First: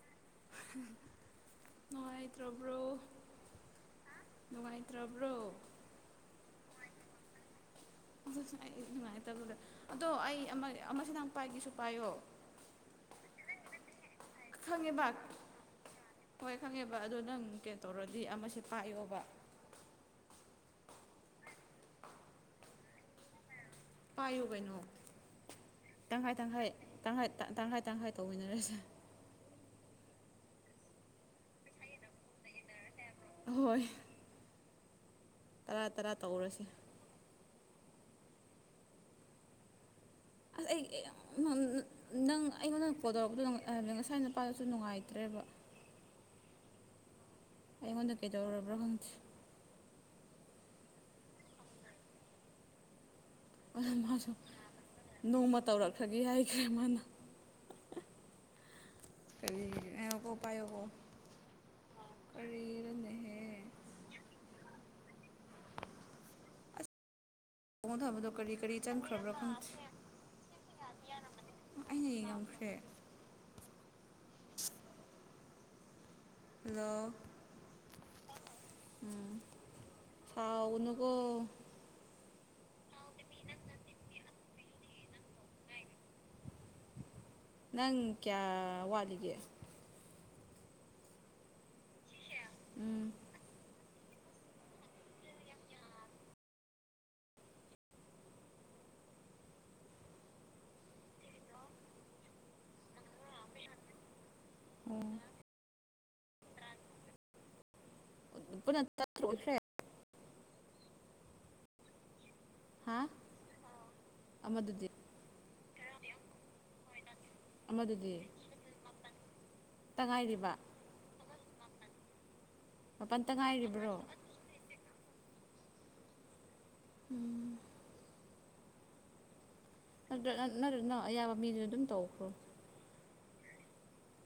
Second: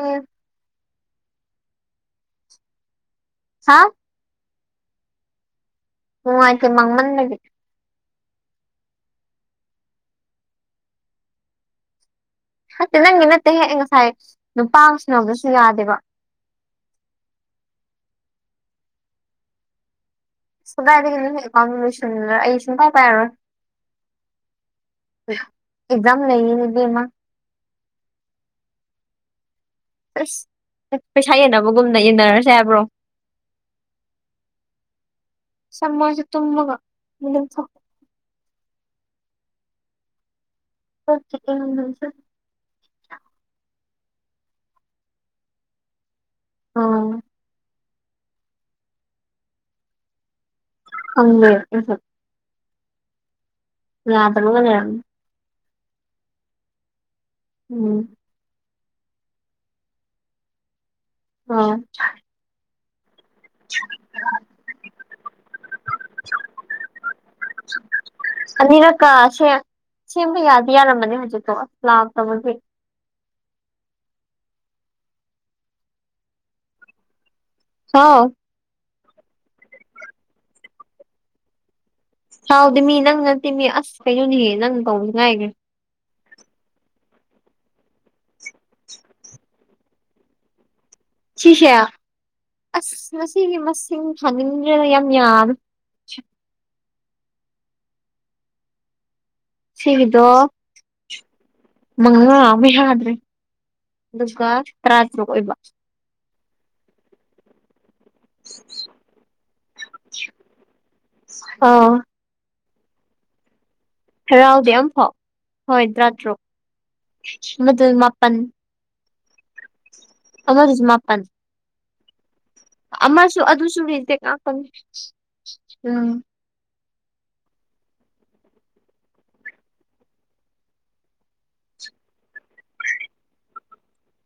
ꯑꯥ ꯅꯨꯡꯉꯥꯏꯇ꯭ꯔꯕ꯭ꯔꯣ ꯍꯥꯥ ꯅꯨꯡꯉꯥꯏꯇ꯭ꯔꯕ꯭ꯔꯣ ꯅꯨꯡꯉꯥꯏꯇꯦ ꯃꯥꯡꯃꯪ [unintelligible] [unintelligible] ꯑꯗꫭ ꯑꯩ ꯑꯃ ꯑꯃꯁ‌ꯦ ꯅꯪ ꯄꯥꯏꯒꯦꯁꯨ ꯄꯥꯏꯌꯣ ꯅꯠꯇ‌ꯦ ꯅꯪꯒꯤ ꯅꯠꯇꯦꯍ‌ꯦ ꯑꯩꯒ ꯉꯁꯥꯏ ꯅꯨꯄꯥ ꯈꯪꯉꯦꯕ ꯑꯃꯁꯤꯅꯗꯁꯨ ꯌꯥꯗꯦꯕ ꯍꯣꯏ ꯈꯪꯉꯦꯕ ꯑꯗꯣ ꯅꯪ ꯀꯩ ꯇꯧꯔꯗꯤ ꯑꯃꯁꯦ ꯄꯥꯏꯌꯣꯕ ꯁꯨꯡꯗꯥꯏꯗꯤ ꯀꯩꯅꫭ ꯅꯪꯅ ꯑꯩꯀꯥꯎꯗꫭ ꯂꫭꯏꯁꯟꯗꯅ ꯑꯩ ꯁꯨꯡ ꯄꯥꯏꯔꯥꯔꯣ ꯄꯥꯏꯌꯨ ꯀꯩꯅꯣ ꯑꯦꯛꯖꯥꯝ ꯇꯪꯈꯥꯏ ꯂꯩꯌꯦꯅꯦ ꯇꯪꯈꯥꯏ ꯏꯕꯦꯝꯃ ꯇꯪꯈꯥꯏ ꯇꯪꯈꯥꯏ ꯇꯪꯈꯥꯏ ꯇꯧꯃꯤꯟꯅꯔꯁꯦ ꯑꯁ ꯄꯩꯁꯥ ꯌꯦꯟꯅꯕꯒꯨꯝꯅ ꯌꯦꯟꯅꯔꯁꯦ ꯍꯥꯏꯕ꯭ꯔꯣ ꯍꯣꯏ ꯇꯔꯥ ꯁꯝꯃꫭ ꯇꯔꯥ ꯑꯩꯖꯨ ꯇꯧꯔꯁꯦ ꯇꯨꯝꯃꯒ ꯅꯨꯡꯗꯤꯟ ꯑꯁ ꯑꯩ [unintelligible] ꯅꯪ ꯑꯩꯉꯣꯟꯗ ꯀꯣ ꯇꯧꯔꯛꯄꯗ ꯍꯥꯏꯕ ꯉꯁꯥꯏ ꯅꯨꯄꯥꯗꯨꯁꯨ ꯅꯨꯡꯉꯥꯏꯇ꯭ꯔꯦꯕ ꯑꯥ ꯑꯩꯉꯣꯟꯗ ꯀꯩꯗꯧꯔꯕ꯭ꫪ ꯈꯪꯗ‌ꯦ ꯈꯪꯗꯦ ꯑꯩꯁꯨ ꯌꯥꯗꯕꯒ ꯂꯩꯔꯝꯃꯦ ꯅꯣꯡꯃ ꯇꯧꯔꯛꯈꯅꯤ ꯍꯥꯏꯈ꯭ꯔꯦ ꯃꯥꯅ꯫ ꯎꯝ ꯀꯔꯤꯒꯤ ꯑ ꯉꯥꯏꯈꫭꯀꫭ ꯄꯥꯏꯌꫭꯀꫭ ꯋꯥꯟ ꯀꯔꯤꯅꫭꯅ‌ꯦ [unintelligible] ꯄꯣꯡꯊꯥꯕꯗꯨ ꯀꯔꯤ - ꯀꯔꯤ ꯑꯅꯤꯔꯛꯀ ꯆꯪꯈ꯭ꯔꯕ꯭ꯔꯣ ꯁꯦ ꯈꯪꯊ‌ꯦ꯫ ꯁꯦꯝꯕ ꯌꯥꯗꯤ ꯌꯥꯔꯝꯕꯅꯦ ꯍꯧꯖꯤꯛꯇꯣ ꯑꯁ ꯑꯩꯅ ꯂꯥꯛꯇꯕꯒꯤ ꯉꯝꯈ꯭ꯔꯦ ꯍꯥꯂꫭ [unintelligible] ꯎꯝ ꯀꯥꯎꯒꯅꯨꯀꯣ ꯁꯥꯎꯗꯦꯃꯤ ꯅꯪ ꯅꯠꯇꯦ ꯃꯤ ꯑꯁ ꯀꯩꯅꯣꯅꯦ ꯍꯦ ꯅꯪ ꯇꯧꯕꯒꯤ ꯉꯥꯏꯔꯦ ꯅꯪ ꯀꯌꯥ ꯋꯥꯠꯂꯤꯒꯦ ꯁꯤꯁꯦ ꯑꯁ ꯎꯝ ꯉꯁꯤꯒꯤ ꯃꯁꯤꯡ ꯊꯥꯡꯅꯤꯡꯗ꯭ꯔꯅ ꯌꯥꯝ ꯌꯥꯝ ꯁꯤꯕꯤꯗꯣ ꯃꯉꯥ ꯑꯃ ꯍꯥꯗ [unintelligible] ꯑꯣ ꯇꯔꯥꯇꯔꯨꯛ ꯑꯣꯏꯕ [unintelligible] ꯑ ꯍꯥꯥ ꯍꯔꯥꯎꯗꯦ ꯑꯃꯐꯥꯎ ꯍꯣꯏ ꯇꯔꯥꯇꯔꯨꯛ ꯑꯃꯗꯨꯅ ꯑꯃꯗꯨꯗꯤ ꯃꯥꯄꯟ ꯇꯉꯥꯏꯔꯤꯕ ꯑꯃꯗꯨꯖꯨ ꯃꯥꯄꯟ ꯃꯥꯄꯜ ꯑꯃꯁꯨ ꯑꯗꯨꯁꯨ ꯇꯉꯥꯏꯔꯤꯕ꯭ꯔꯣ ꯃꯤꯇ‌ꯦꯛ ꯉꯥꯛꯇꯅꯤ ꯎꯝ ꯎꯝ [unintelligible] ꯑꯌꯥꯕ ꯃꯤꯗꯨ ꯑꯗꯨꯝ ꯇꯧꯈ꯭ꯔꯣ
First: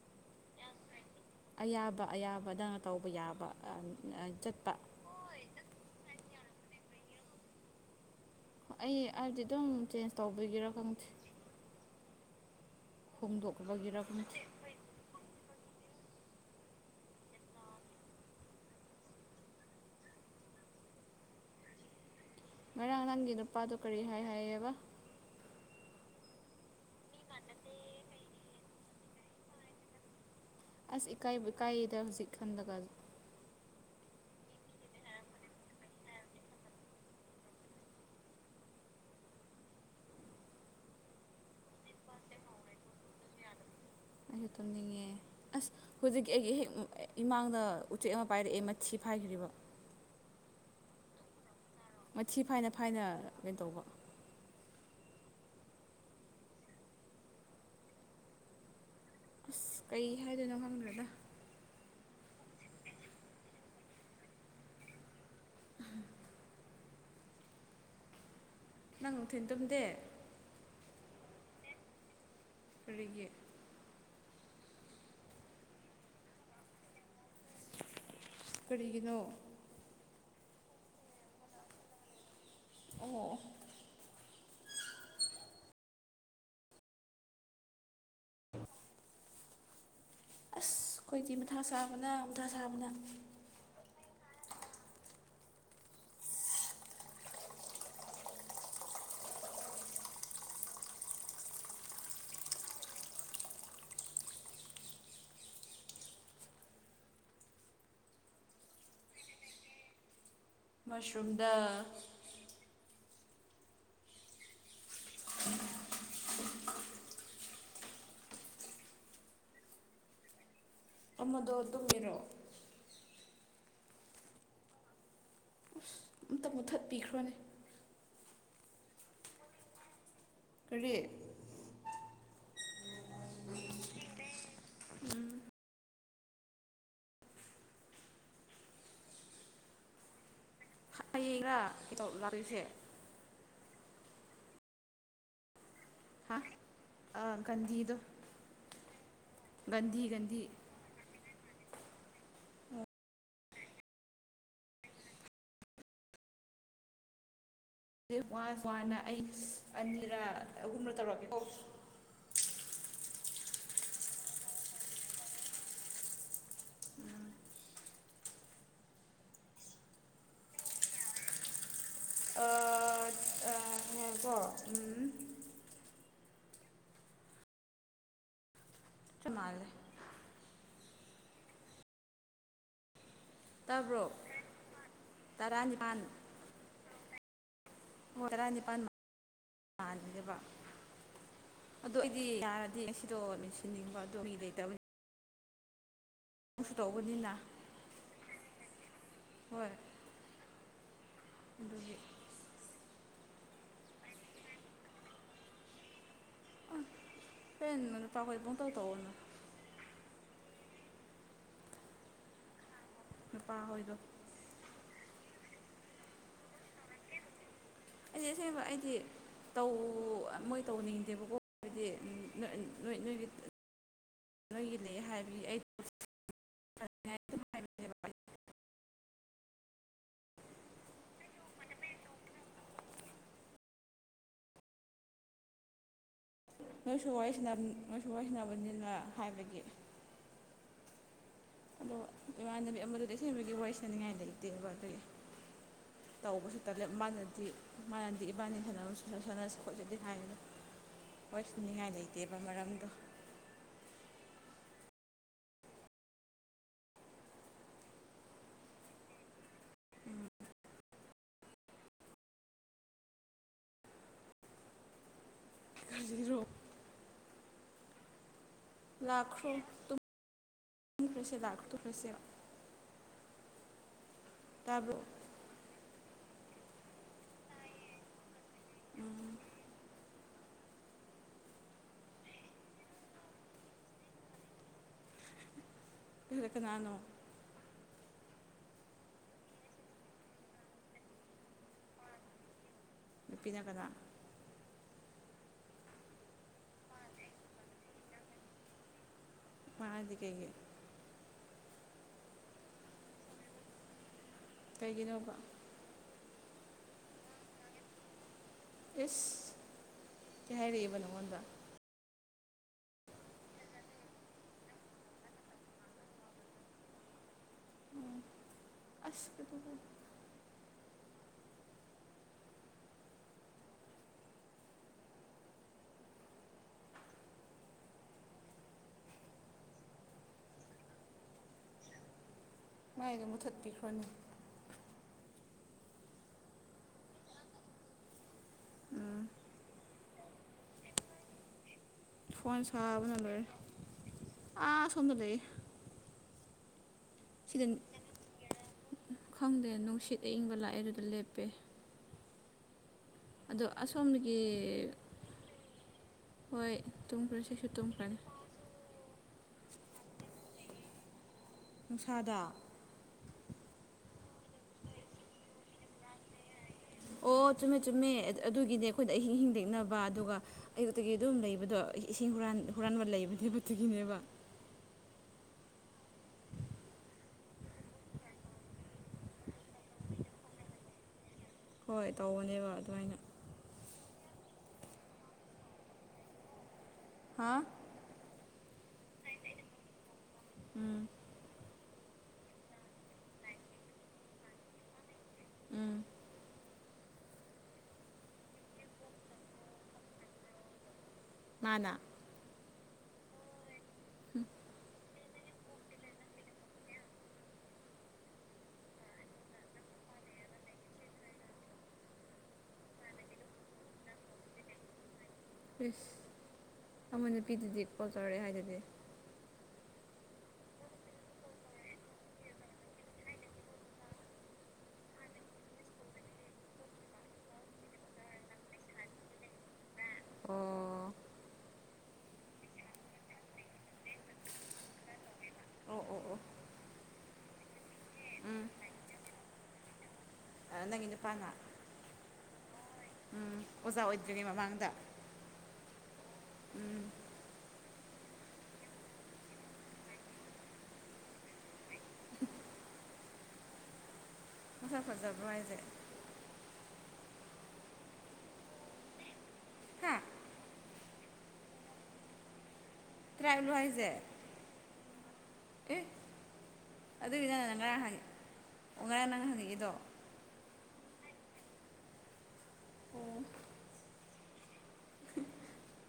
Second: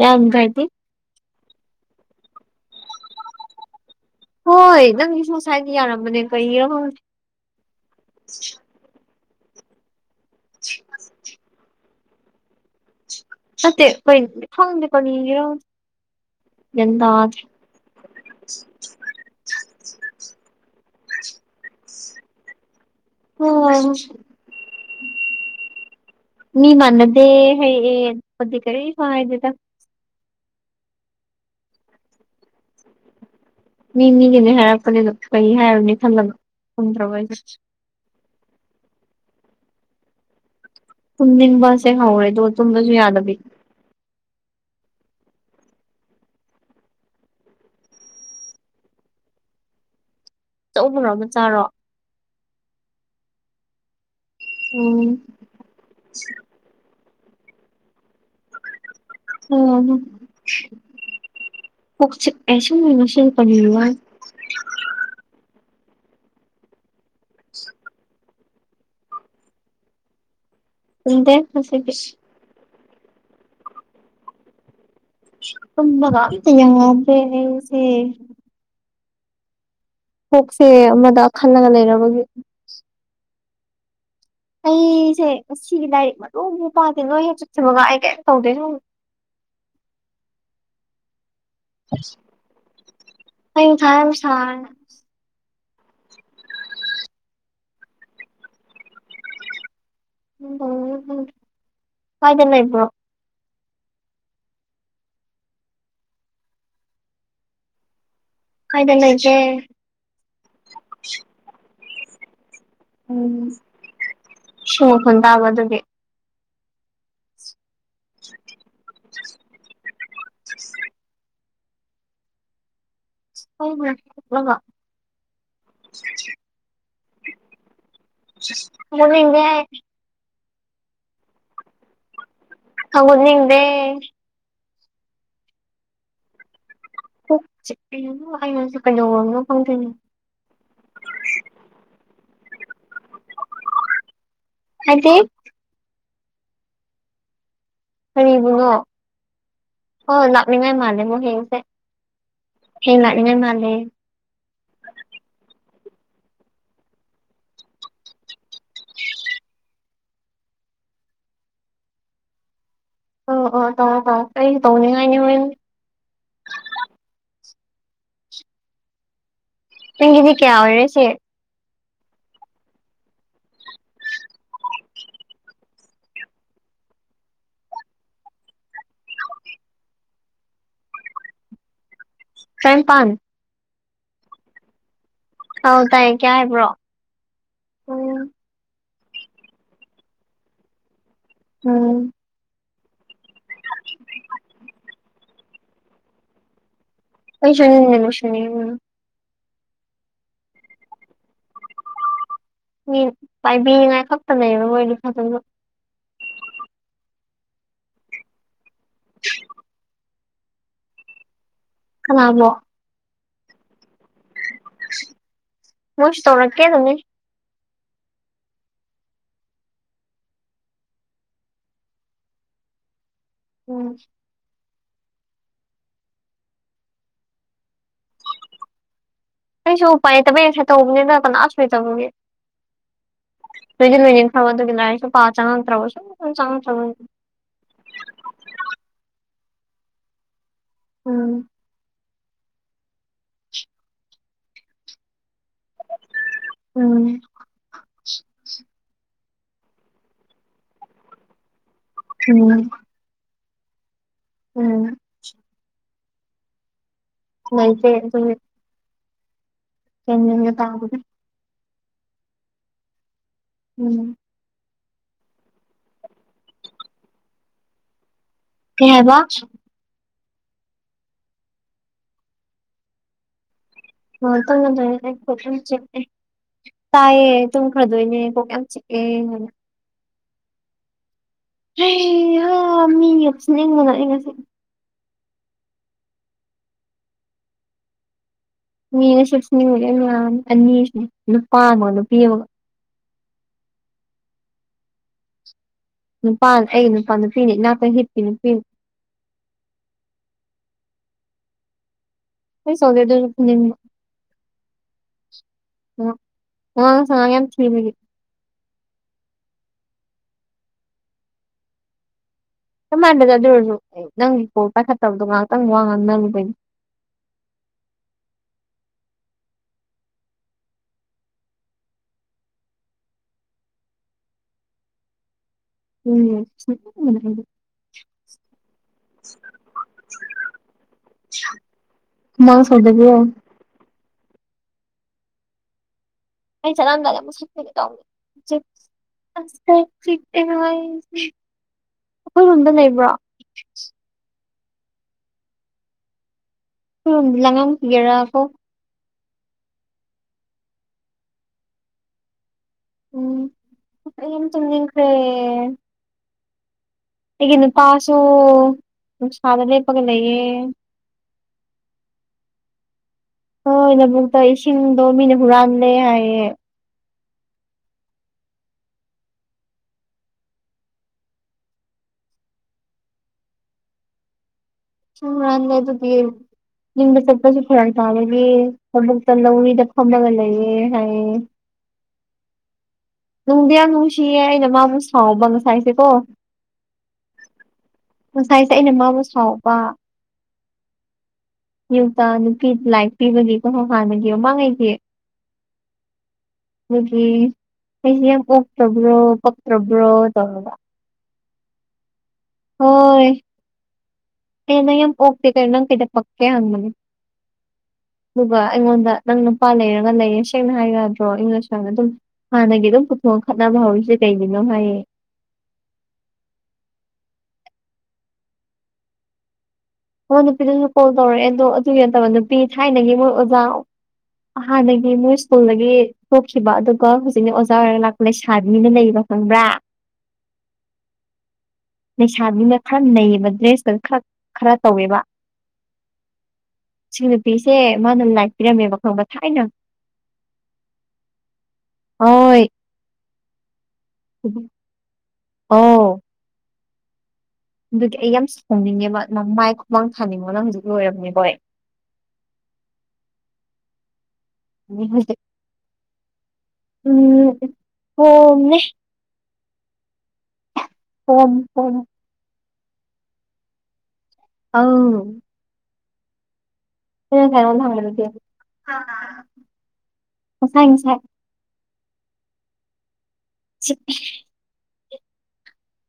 ꯌꯥꯝ ꯗꯥꯏꯗꯤ ꯑꯌꯥꯕ ꯑꯌꯥꯕ ꯅꯪꯅ ꯇꯧꯕ ꯌꯥꯕ ꯆꯠꯄ ꯍꯣꯏ ꯅꯪꯒꯤꯁꯨꯉꯁꯥꯏꯅ ꯌꯥꯔꯝꯕꯅꯦ ꯀꯩꯔ ꯈꯪꯗꯦ꯫ ꯑꯩ ꯍꯥꯏꯕꯗꯤ ꯑꯗꯨꯝ ꯆꯦꯟꯁ ꯇꯧꯕꯒꯤꯔ ꯈꯪꯗ‌ꯦ ꯆꯠꯇꯦ ꯈꯪꯗꯦ ꯀꯔꯤꯒꯤꯔꯥ ꯒꯌ꯭ꯥꯟ ꯇꯥꯗꯦ꯫ [unintelligible] ꯉꯔꯥꯡ ꯅꯪꯒꯤ ꯅꯨꯄꯥꯗꫭ ꯀꯔꯤ ꯍꯥꯏ ꯍꯥꯏꯌꯦꯕ? ꯃꯤ ꯅꯥꯟꯅꯗꯦ ꯍꯥꯏꯌꯛꯑꯦ [unintelligible] ꯀꯔꯤꯁꯨ ꯍꯥꯏꯗꯦꯗ꯫ ꯑꯁ ꯏꯀꯥꯏꯕꯨ ꯏꯀꯥꯏꯔꯤꯗ ꯍꯧꯖꯤꯛ ꯈꯟꯕꯒ꯫ ꯃꯤ ꯃꯤꯒꯤꯅꯦ ꯍꯥꯏꯔꯛꯄꯅꯦ ꯑꯗꯨꯝ ꯀꯩ ꯍꯥꯏꯔꯨꯅꯤ ꯈꯜꯂꯒ ꯈꯨꯝꯗ꯭ꯔꯕ ꯑꯩꯁꯨ꯫ ꯇꯨꯝꯅꯤꯡꯕꯁꯦ ꯍꯧꯔꯦ ꯑꯗꫭ ꯇꯨꯝꯕꯁꯨ ꯌꯥꯗꯕꯤ꯫ ꯑꯩꯁꯨ ꯇꯨꯝꯅꯤꯡꯉꯦ ꯑꯁ ꯍꯧꯖꯤꯛꯀꯤ ꯑꯩꯒꯤ ꯍꯦꯛ ꯏꯃꯥꯡꯗ ꯎꯆꯦꯛ ꯑꯃ ꯄꯥꯏꯔꯛꯑꯦ ꯃꯊꯤ ꯐꯥꯏꯈ꯭ꯔꯤꯕ꯫ ꯑꯆꯧꯕꯔꫭ ꯃꯆꯥꯔꫭ? ꯃꯊꯤ ꯐꯥꯏꯅ- ꯐꯥꯏꯅ ꯀꯩꯅꫭ ꯇꯧꯕ ꯎꯝ ꯑꯁ ꯀꯩ ꯍꯥꯏꯗꯣꯏꯅꯣ ꯈꯪꯗ꯭ꫪ‌ꯦꯗ꯫ [unintelligible] [unintelligible] ꯅꯪ ꯅꯨꯡꯊꯤꯟꯇꯨꯝꯗꯦ [unintelligible] ꯀꯔꯤꯒꯤ? ꯇꯨꯝꯕꯒꯥ ꯑꯝꯇ ꯌꯥꯗꯦ ꯑꯩꯁꯦ ꯀꯔꯤꯒꯤꯅꯣ? ꯀꯣꯛꯁꯦ ꯑꯃꯗ ꯈꯜꯂꯒ ꯂꯩꯔꯕꯒꯤ ꯑꯣ ꯑꯩꯁꯦ ꯉꯁꯤꯒꯤ ꯂꯥꯏꯔꯤꯛ ꯃꯔꯨ ꯑꯝꯕꯨ ꯄꯥꯗꯦ ꯅꯣꯏ [unintelligible] ꯑꯩ ꯀꯩꯝ ꯇꯧꯗꯦ ꯁꯨꯝ ꯑꯁ ꯈꯣꯏꯗꯤ ꯃꯊꯥ ꯁꯥꯕꯅ ꯃꯊꯥ ꯁꯥꯕꯅ ꯑꯩ ꯃꯊꯥ ꯌꯥꯝ ꯁꯥꯢ [unintelligible] ꯀꯥꯏꯗ ꯂꯩꯕ꯭ꯔꯣ ꯀꯥꯏꯗ ꯂꯩꯒꯦ ꯃꯁꯔꯨꯝꯗ ꯎꯝ ꯢꯁꯤꯡ ꯃꯈꯣꯟ ꯇꯥꯕ ꯑꯗꯨꯗꯤ [unintelligible] ꯑꯃꯗꯣ ꯇꯨꯝꯃꯤꯔꯣ? [unintelligible] ꯑꯝꯇ ꯃꯨꯠꯊꯠꯄꯤꯈ꯭ꯔꯣꯅꯦ [unintelligible] ꯀꯔꯤ? ꯍꯧꯒꯠꯅꯤꯡꯗꯦ ꯀꯣꯛ ꯆꯤꯛ ꯑ ꯑꯩ ꯉꯁꯤ ꯀꯩꯗꯧꯔꯕꯅꯣ ꯈꯪꯗꯦꯅꯦ꯫ ꯍꯌꯦꯡꯔꯥ [unintelligible] ꯂꯥꯛꯂꯤꯁꯦ ꯍꯥꯏꯗꯤ ꯍꯥ ꯑ ꯒꯟꯗꯤꯗꯣ ꯀꯔꯤꯕꯨꯅꯣ ꯑꯣ ꯒꯥꯟꯙꯤ ꯂꯥꯛꯅꯤꯡꯉꯥꯏ ꯃꯥꯜꯂꯦ ꯃꯣꯏ ꯌꯦꯡꯁꯦ [unintelligible] ꯃꯥꯜꯂꯦ ꯋꯥꯔꯁꯨ ꯋꯥꯅ ꯑꯩ ꯑꯅꯤꯔ ꯑꯍꯨꯝꯔ ꯇꯧꯔꯒꯦꯀꯣ ꯑꯣ ꯑꯣ ꯇꯧꯑꯣ ꯇꯧꯑꯣ ꯑꯩꯁꯨ ꯇꯧꯅꯤꯡꯉꯥꯢꯅꯤ ꯍꯣꯔꯦꯟ ꯎꯝ ꯅꯪꯒꯤꯗꯤ ꯀꯌꯥ ꯑꯣꯏꯔꯦ ꯁꯤ ꯑꯥ ꯑꯥꯅꯦ ꯀꯣ ꯎꯝ ꯁꯨ ꯃꯥꯜꯂꯦ ꯇ꯭ꯔꯥꯅꯤꯄꯥꯟ ꯇꯥꯕ꯭ꯔꯣ ꯑꯧ ꯇꯔꯥꯅꯤꯄꯥꯟ ꯇꯥꯏꯌꯦ ꯀꯌꯥ ꯍꯥꯏꯕ꯭ꯔꯣ ꯍꯣ ꯎꯝ ꯇꯔꯥꯅꯤꯄꯥꯟ [unintelligible] ꯑꯗꯨ ꯎꯝ ꯑꯩꯗꯤ ꯌꯥꯔꯗꯤ ꯁꯤꯗꯣ ꯂꯣꯏꯁꯤꯟꯅꯤꯡꯕ ꯑꯣ ꯃꯤ ꯂꯩꯇꯕꯅꯤ ꯅꯪꯁꯨ ꯇꯧꯕꯅꯤꯅ [unintelligible] ꯍꯣꯏ ꯑꯗꯨꯒꯤ ꯃꯤ ꯄꯥꯏꯕꯤꯅꯤꯉꯥꯏ ꯈꯛꯇ ꯂꯩꯕ ꯑꯣꯢꯔꯗꯤ ꯐꯗꯣꯢꯕ [unintelligible] ꯅꯨꯄꯥ ꯍꯣꯢ ꯄꯨꯡꯇꯧ ꯇꯧꯋꯣꯅ [inaudible] ꯀꯅꯥꯕꯣ ꯅꯨꯄꯥ ꯍꯣꯏꯗꯣ ꯃꯣꯁꯨ ꯇꯧꯔꯛꯀꯦ ꯑꯗꯨꯅꯤ ꯑꯩꯗꯤ ꯑꯁꯦꯡꯕ ꯑꯩꯗꯤ ꯇꯧ ꯃꯣꯏ ꯇꯧꯅꯤꯡꯗꯦꯕꯀꯣ ꯍꯥꯏꯕꯗꯤ ꯅꯣꯏ ꯅꯣꯏꯒꯤ ꯎꯝ ꯅꯣꯏꯒꯤ ꯂꯩ ꯍꯥꯏꯕꯒꯤ ꯑꯩ ꯑꯗꯨꯝ ꯍꯥꯏꯕꯅꯦꯕ ꯑꯩꯁꯨ ꯎꯄꯥꯏ ꯉꯁꯥꯢ ꯇꯧꯕꯅꯦꯕ ꯀꯅꯥꯁꯨ ꯂꯩꯇꯕꯒꯤ [unintelligible] ꯑꯗꯨꯒꯤ ꯂꯥꯢꯔꯤꯛꯁꯨ ꯄꯥ ꯆꯪꯉꯛꯇ꯭ꯔꯕ ꯁꯨꯝ ꯅꯣꯏꯁꯨ ꯋꯥꯔꯤꯁꯤ ꯁꯅꯥ ꯅꯣꯏꯁꯨ ꯋꯥꯔꯤꯁꯤꯅꯕꯅꯤꯅ ꯍꯥꯏꯕꯒꯤ ꯎꯝ ꯑꯗꯣ ꯏꯃꯥꯟꯅꯕꯤ ꯑꯃꯗ ꯇꯦꯛꯁꯤꯟꯕꯒꯤ ꯋꯥꯔꯤ ꯁꯅꯤꯡꯉꯥꯏ ꯂꯩꯇꯦꯕ ꯑꯗꯨꯒꯤ ꯇꯧꯕꯁꯤ ꯇꯂꯦ ꯎꯝ ꯃꯥꯅꯗꯤ ꯃꯥꯅꯗꯤ ꯏꯕꯥꯅꯤ ꯁꯥꯟꯅꯔ ꯁ ꯁꯥꯟꯅꯔꯁꯨ ꯈꯣꯠꯆꯗꯦ ꯍꯥꯏꯅ ꯍꯣꯏ ꯁꯨꯅꯤꯡꯉꯥꯏ ꯂꯩ ꯇꯦꯕ ꯎꯝ ꯃꯔꯝꯗꯣ ꯎꯝ ꯂꯩꯇꯦ ꯑꯗꯨꯒꯤ [unintelligible] ꯎꯝ [unintelligible] ꯀꯩ ꯍꯥꯏꯕ ꯂꯥꯛꯈ꯭ꯔꯣ [unintelligible] ꯇꯥꯕ꯭ꯔꯣ [unintelligible] ꯇꯥꯢꯌꯦ ꯇꯨꯝꯈꯔꯗꯣꯢꯅꯦ ꯀꯣꯛ ꯌꯥꯝ ꯆꯤꯛ ꯑꯦ ꯍꯩ ꯍꯥ ꯃꯤ ꯌꯤꯝ ꯁꯤꯟꯅꯤꯡꯕꯅ ꯑꯩ ꯉꯁꯤꯗꯤ ꯀꯔ ꯀꯅꯥꯅꯣ ꯃꯤ ꯉꯁꯤ [unintelligible] ꯃꯌꯥꯝ ꯑꯅꯤ ꯁꯨꯢ ꯅꯨꯄꯥ ꯑꯃꯒ ꯅꯨꯄꯤ ꯑꯃꯒ ꯅꯨꯄꯤꯅ ꯀꯅꯥ ꯅꯨꯄꯥ ꯑꯩ ꯅꯨꯄꯥ ꯅꯨꯄꯤꯅꯤ ꯏꯅꯥꯛꯇ ꯍꯤꯞꯄꯤ ꯅꯨꯄꯤ ꯃꯥꯗꯤ ꯀꯩꯒꯤ [unintelligible] ꯀꯩꯒꯤꯅꯣꯕ? ꯑꯣ ꯑꯉꯥꯡ ꯁꯉꯥꯡ ꯌꯥꯝ ꯊꯤꯕꯒꯤ꯫ ꯑꯦꯁ ꯀꯩ ꯍꯥꯏꯔꯛꯏꯕ ꯅꯉꯣꯟꯗ? ꯀꯃꯥꯏꯅꯒꯣ ꯑꯗꯨ ꯑꯣꯏꯔꯁꯨ ꯅꯪꯒꯤ ꯀꯣꯜ ꯄꯥꯏꯈꯠꯇꯕꯗꯣ ꯉꯥꯏꯍꯥꯛꯇꯪ ꯋꯥ ꯉꯥꯡ ꯅꯔꯨꯕꯩꯅꯤ ꯑꯁ ꯑꯗꯨꯕꯨ ꯎꯝ [unintelligible] ꯆꯠꯄꯤꯈ꯭ꯔꯅꯤ ꯑꯩ ꯆꯠꯂꯝꯗꯥꯏꯗ [unintelligible] ꯎꯝ ꯑꯁ ꯐꯣꯟ ꯑꯩꯈꯣꯏꯔꯣꯝꯗ ꯂꯩꯕ꯭ꯔꯣ? ꯁꯥꯕꯅ ꯂꯣꯏꯔꯦ ꯑꯥ ꯁꯣꯝꯗ ꯂꯩꯌꯦ꯫ ꯁꯤꯗ [unintelligible] ꯈꯪꯗꯦ ꯅꯨꯡꯁꯤꯠ ꯑꯏꯪꯕ ꯂꯥꯛꯑꯦ ꯑꯗꯨꯗ ꯂꯦꯞꯄꯦ꯫ ꯎꯝ ꯑꯗꯣ ꯑꯩ ꯑꯁꯣꯝꯗꯒꯤ ꯌꯥꯝ ꯇꯨꯝꯅꯤꯡꯈꯔ꯭ꯦ ꯍꯣꯏ ꯇꯨꯝ ꯑꯩꯒꯤ ꯅꯨꯄꯥꯁꯨ ꯅꯨꯡꯁꯥꯗ ꯂꯦꯞꯄꯒ ꯂꯩꯌꯦ꯫ ꯅꯨꯡꯁꯥꯗ ꯍꯣꯏ ꯂꯕꯨꯛꯇ ꯏꯁꯤꯡꯗꯣ ꯃꯤꯅ ꯍꯨꯔꯥꯜꯂꯦ ꯍꯥꯏꯌꯦ꯫ ꯑꯣ ꯆꯨꯝꯃꯦ - ꯆꯨꯝꯃꯦ ꯑꯗꯨꯒꯤꯅꯦ ꯑꯩꯈꯣꯏꯗ ꯑꯍꯤꯡ ꯍꯤꯡ ꯂꯦꯛꯅꯕ ꯑꯗꯨꯒ ꯑꯌꯨꯛꯇꯒꯤ ꯑꯗꯨꯝ ꯂꯩꯕꯗꯣ ꯏꯁꯤꯡ ꯍꯨꯔꯥꯟ ꯍꯨꯔꯥꯟꯕ ꯂꯩꯕꯅꯦꯕ ꯗꯨꯒꯤꯅꯦꯕ꯫ [unintelligible] ꯑꯗꯨꯒꯤ ꯌꯨꯝꯗ ꯆꯠꯄꯁꯨ ꯐꯔꯛ ꯇꯥꯕꯒꯤ ꯂꯕꯨꯛꯇ ꯂꯧꯔꯤꯗ ꯐꯝꯃꯒ ꯂꯩꯌꯦ ꯍꯥꯏꯌꯦ꯫ ꯍꯣꯏ ꯇꯧꯕꯅꯦꯕ ꯑꯗꯨꯃꯥꯏꯅ ꯅꯨꯡꯗꯤ ꯌꯥꯝ ꯅꯨꯡꯁꯤꯌꯦ ꯑꯩꯅ ꯃꯥꯕꯨ ꯉꯁꯥꯏꯁꯦ ꯀꯣ꯫ ꯍꯥꯥ ꯉꯁꯥꯏꯁꯦ ꯑꯩꯅ ꯃꯥꯕꯨ ꯁꯥꯎꯕ ꯎꯝ ꯌꯨꯛꯇ ꯅꯨꯄꯤ ꯂꯥꯏꯛ ꯄꯤꯕꯒꯤꯀꯣ ꯍꯥꯟꯅꯒꯤ ꯃꯃꯥꯡꯉꯩꯒꯤ꯫ ꯎꯝ [unintelligible] ꯑꯩꯖꯤ ꯌꯥꯝ ꯑꯣꯛꯇ꯭ꯔꯕ꯭ꯔꯣ ꯄꯛꯇ꯭ꯔꯕ꯭ꯔꯣ ꯇꯧꯔꯒ꯫ ꯃꯥꯅꯥ ꯍꯣꯏ ꯑꯦ ꯅꯪ ꯌꯥꯝ ꯑꯣꯀꯦ ꯀꯩꯅꯣ ꯅꯪ ꯀꯩ [unintelligible] [unintelligible] ꯑꯗꯨꯒ ꯑꯩꯉꯣꯟꯗ ꯅꯪ ꯅꯨꯄꯥ ꯂꯩꯔꯒ ꯂꯩꯔꯦ ꯁꯦꯡꯅ ꯍꯥꯏꯌꯨ ꯌꯗ꯭ꯔꯣ [unintelligible] ꯑꯗꯨꯝ ꯍꯥꯟꯅꯒꯤ ꯑꯗꯨꯝ ꯄꯨꯊꯣꯛ ꯈꯠꯅꯕ ꯍꯧꯔꯤꯁꯦ ꯀꯩꯒꯤꯅꯣ ꯍꯥꯏꯌꯦ ꯢꯁ ꯑꯃ ꯅꯨꯄꯤꯗꯨꯗꯤ [unintelligible] ꯇꯧꯔꯛꯑꯦ ꯍꯥꯏꯗꯨꯗꯤ ꯑꯃ ꯅꯨꯄꯤꯗꯨꯁꯨ ꯀꯣꯜ ꯇꯧꯔꯛꯑꯦ ꯑꯗꯣ ꯑꯗꯨꯒꯤ ꯅꯠꯇꯕ ꯅꯨꯄꯤ ꯊꯥꯏꯅꯒꯤ ꯃꯣꯏ ꯑꯣꯖꯥ ꯍꯥꯟꯅꯒꯤ ꯃꯣꯏ ꯁ꯭ꯀꯨꯜꯗꯒꯤ ꯊꯣꯛꯈꯤꯕ ꯑꯗꯨꯒ ꯍꯧꯖꯤꯛꯅ ꯑꯣꯖꯥ ꯐꯣꯢꯔꯒ ꯂꯥꯛꯄ ꯂꯩꯁꯥꯕꯤ ꯑꯃ ꯂꯩꯕ ꯈꯪꯕ꯭ꯔꯥ ꯑꯣ ꯂꯩꯩꯁꯥꯕꯤꯅ ꯈꯟꯅꯩꯕ ꯗ꯭ꯔꯦꯁꯇꯨ ꯈꯔ ꯈꯔ ꯇꯧꯋꯦꯕ ꯑꯣ ꯑꯣ ꯑꯣ ꯁꯤ ꯅꯨꯄꯤꯁꯦ ꯃꯥꯅ ꯂꯥꯏꯛ ꯎꯝ ꯄꯤꯔꯝꯃꯦꯕ ꯈꯪꯕ ꯊꯥꯏꯅ ꯅꯪꯒꯤ ꯅꯨꯄꯥꯅ ꯍꯣꯏ ꯎꯝ ꯑꯣꯖꯥ ꯑꯣꯏꯗ꯭ꯔꯤꯉꯩ ꯃꯃꯥꯡꯗ ꯑꯣ ꯎꯝ ꯑꯗꯨꯗꯤ ꯑꯩ ꯌꯥꯝ ꯁꯥꯎꯅꯤꯡꯉꯦꯕ ꯃꯥꯃꯥꯏ ꯈꯨꯃꯥꯡ ꯊꯥꯅꯤꯡꯕꯅ ꯍꯧꯖꯤꯛ ꯂꯣꯏꯔꯕꯝꯅꯦꯀꯣ ꯑꯩ [unintelligible] ꯃꯁꯛ ꯍꯧꯖꯤꯛ ꯐꯖꯕ꯭ꯔꯣ ꯍꯥꯏꯁꯦ ꯎꯝ ꯍꯣꯅꯦ ꯍꯥ ꯐꯣꯟ ꯐꯣꯟ ꯇ꯭ꯔꯥꯏꯕꯂꯣ ꯍꯥꯏꯖꯦ ꯑꯧ ꯑꯦ ꯑꯗꯨꯒꯤ ꯉꯁꯥꯏ ꯅꯪ ꯅꯉꯣꯟꯗ ꯉꯔꯥꯡ ꯍꯥꯡ ꯍꯪꯕꯗꯨꯗꯤ ꯉꯔꯥꯡ ꯅꯪ ꯍꯪꯉꯛꯏꯗꯣ ꯃꯥꯁꯥꯏ ꯃꯥꯁꯥꯏ [unintelligible]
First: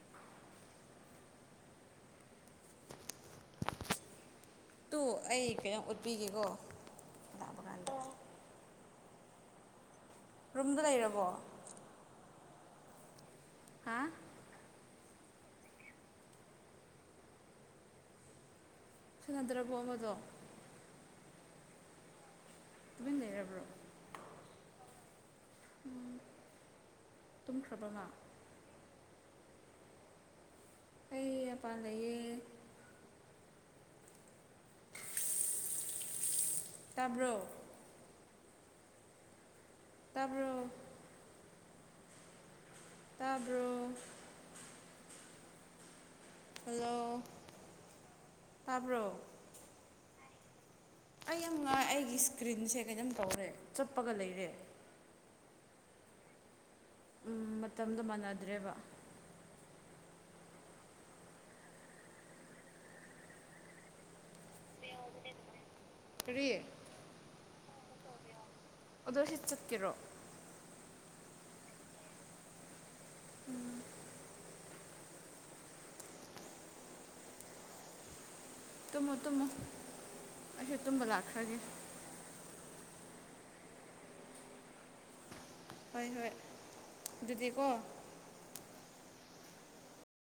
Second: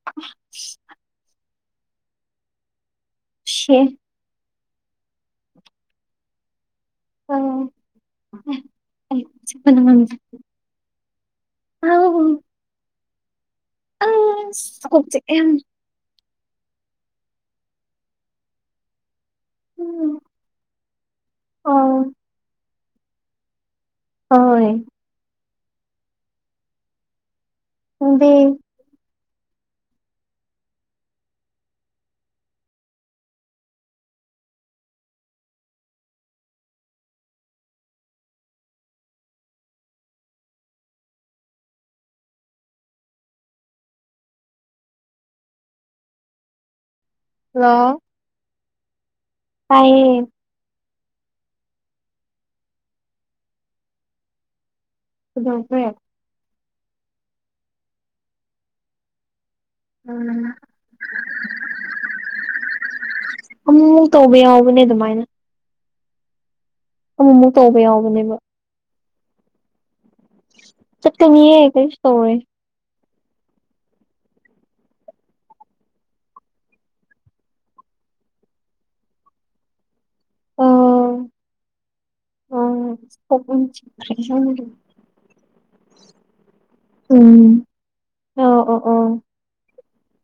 [inaudible] ꯁꯤ [unintelligible] ꯑꯣ ꯑꯩ ꯀꯩꯅꯣꯝ ꯎꯠꯄꯤꯒꯦꯀꯣ ꯂꯥꯛꯄ ꯀꯥꯟꯗ [unintelligible] ꯔꯨꯝꯗ ꯂꯩꯔꯕꯣ [unintelligible] ꯍꯥꯥ ꯑꯁ ꯀꯣꯛ ꯆꯤꯤꯑꯦ ꯌꯥꯝꯅ ꯁꯥꯟꯅꯗ꯭ꯔꯕꯣ ꯑꯃꯗꯣ ꯑꯥꯎ ꯅꯪ ꯂꯩꯔꯕ꯭ꯔꯣ ꯍꯣꯏ ꯇꯨꯝꯈ꯭ꯔꯕ ꯃꯥ ꯅꯪꯗꯤ ꯑꯩꯩ ꯑꯄꯥꯟ ꯂꯩꯌꯦ ꯇꯥꯕ꯭ꯔꯣ ꯇꯥꯔ꯭ꯕꯣ ꯇꯥꯕ꯭ꯔꯣ ꯍꯜꯂꯣ ꯍꯜꯂꯣ ꯇꯥꯕ꯭ꯔꯣ ꯇꯥꯢꯌꯦ ꯑꯩ ꯌꯥꯝ ꯉꯥꯏ ꯑꯩꯒꯤ ꯁꯀ꯭ꯔꯤꯟꯁꯦ ꯀꯩꯅꯣꯝ ꯇꯧꯔꯦ ꯆꯠꯄꯒ ꯂꯩꯔꯦ [unintelligible] ꯃꯇꯝꯗꯣ ꯃꯥꯟꯅꯗ꯭ꯔꯦꯕ ꯎꯝ ꯑꯃꯨ ꯇꯧꯕ ꯌꯥꯎꯕꯅꯦ ꯑꯗꯨꯃꯥꯏꯅ ꯀꯔꯤ ꯑꯃꯃꯨꯛ ꯇꯧꯕ ꯌꯥꯎꯕꯅꯦꯕ ꯑꯗꯣ ꯍꯤꯠ ꯆꯠꯀꯦꯔꯣ ꯆꯠꯀꯅꯤꯌꯦꯦ ꯀꯩꯁꯇꯧꯔꯦ ꯇꯨꯝꯃꯨ ꯇꯨꯝꯃꯨ ꯑ ꯑꯩꯁꯨ ꯇꯨꯝꯕ ꯂꯥꯛꯈ꯭ꯔꯒꯦ [unintelligible] ꯍꯣꯏ ꯍꯣꯏ ꯎꯝ ꯑꯗꯨꯗꯤꯀꯣ ꯑꯣ ꯑꯣ ꯑꯣ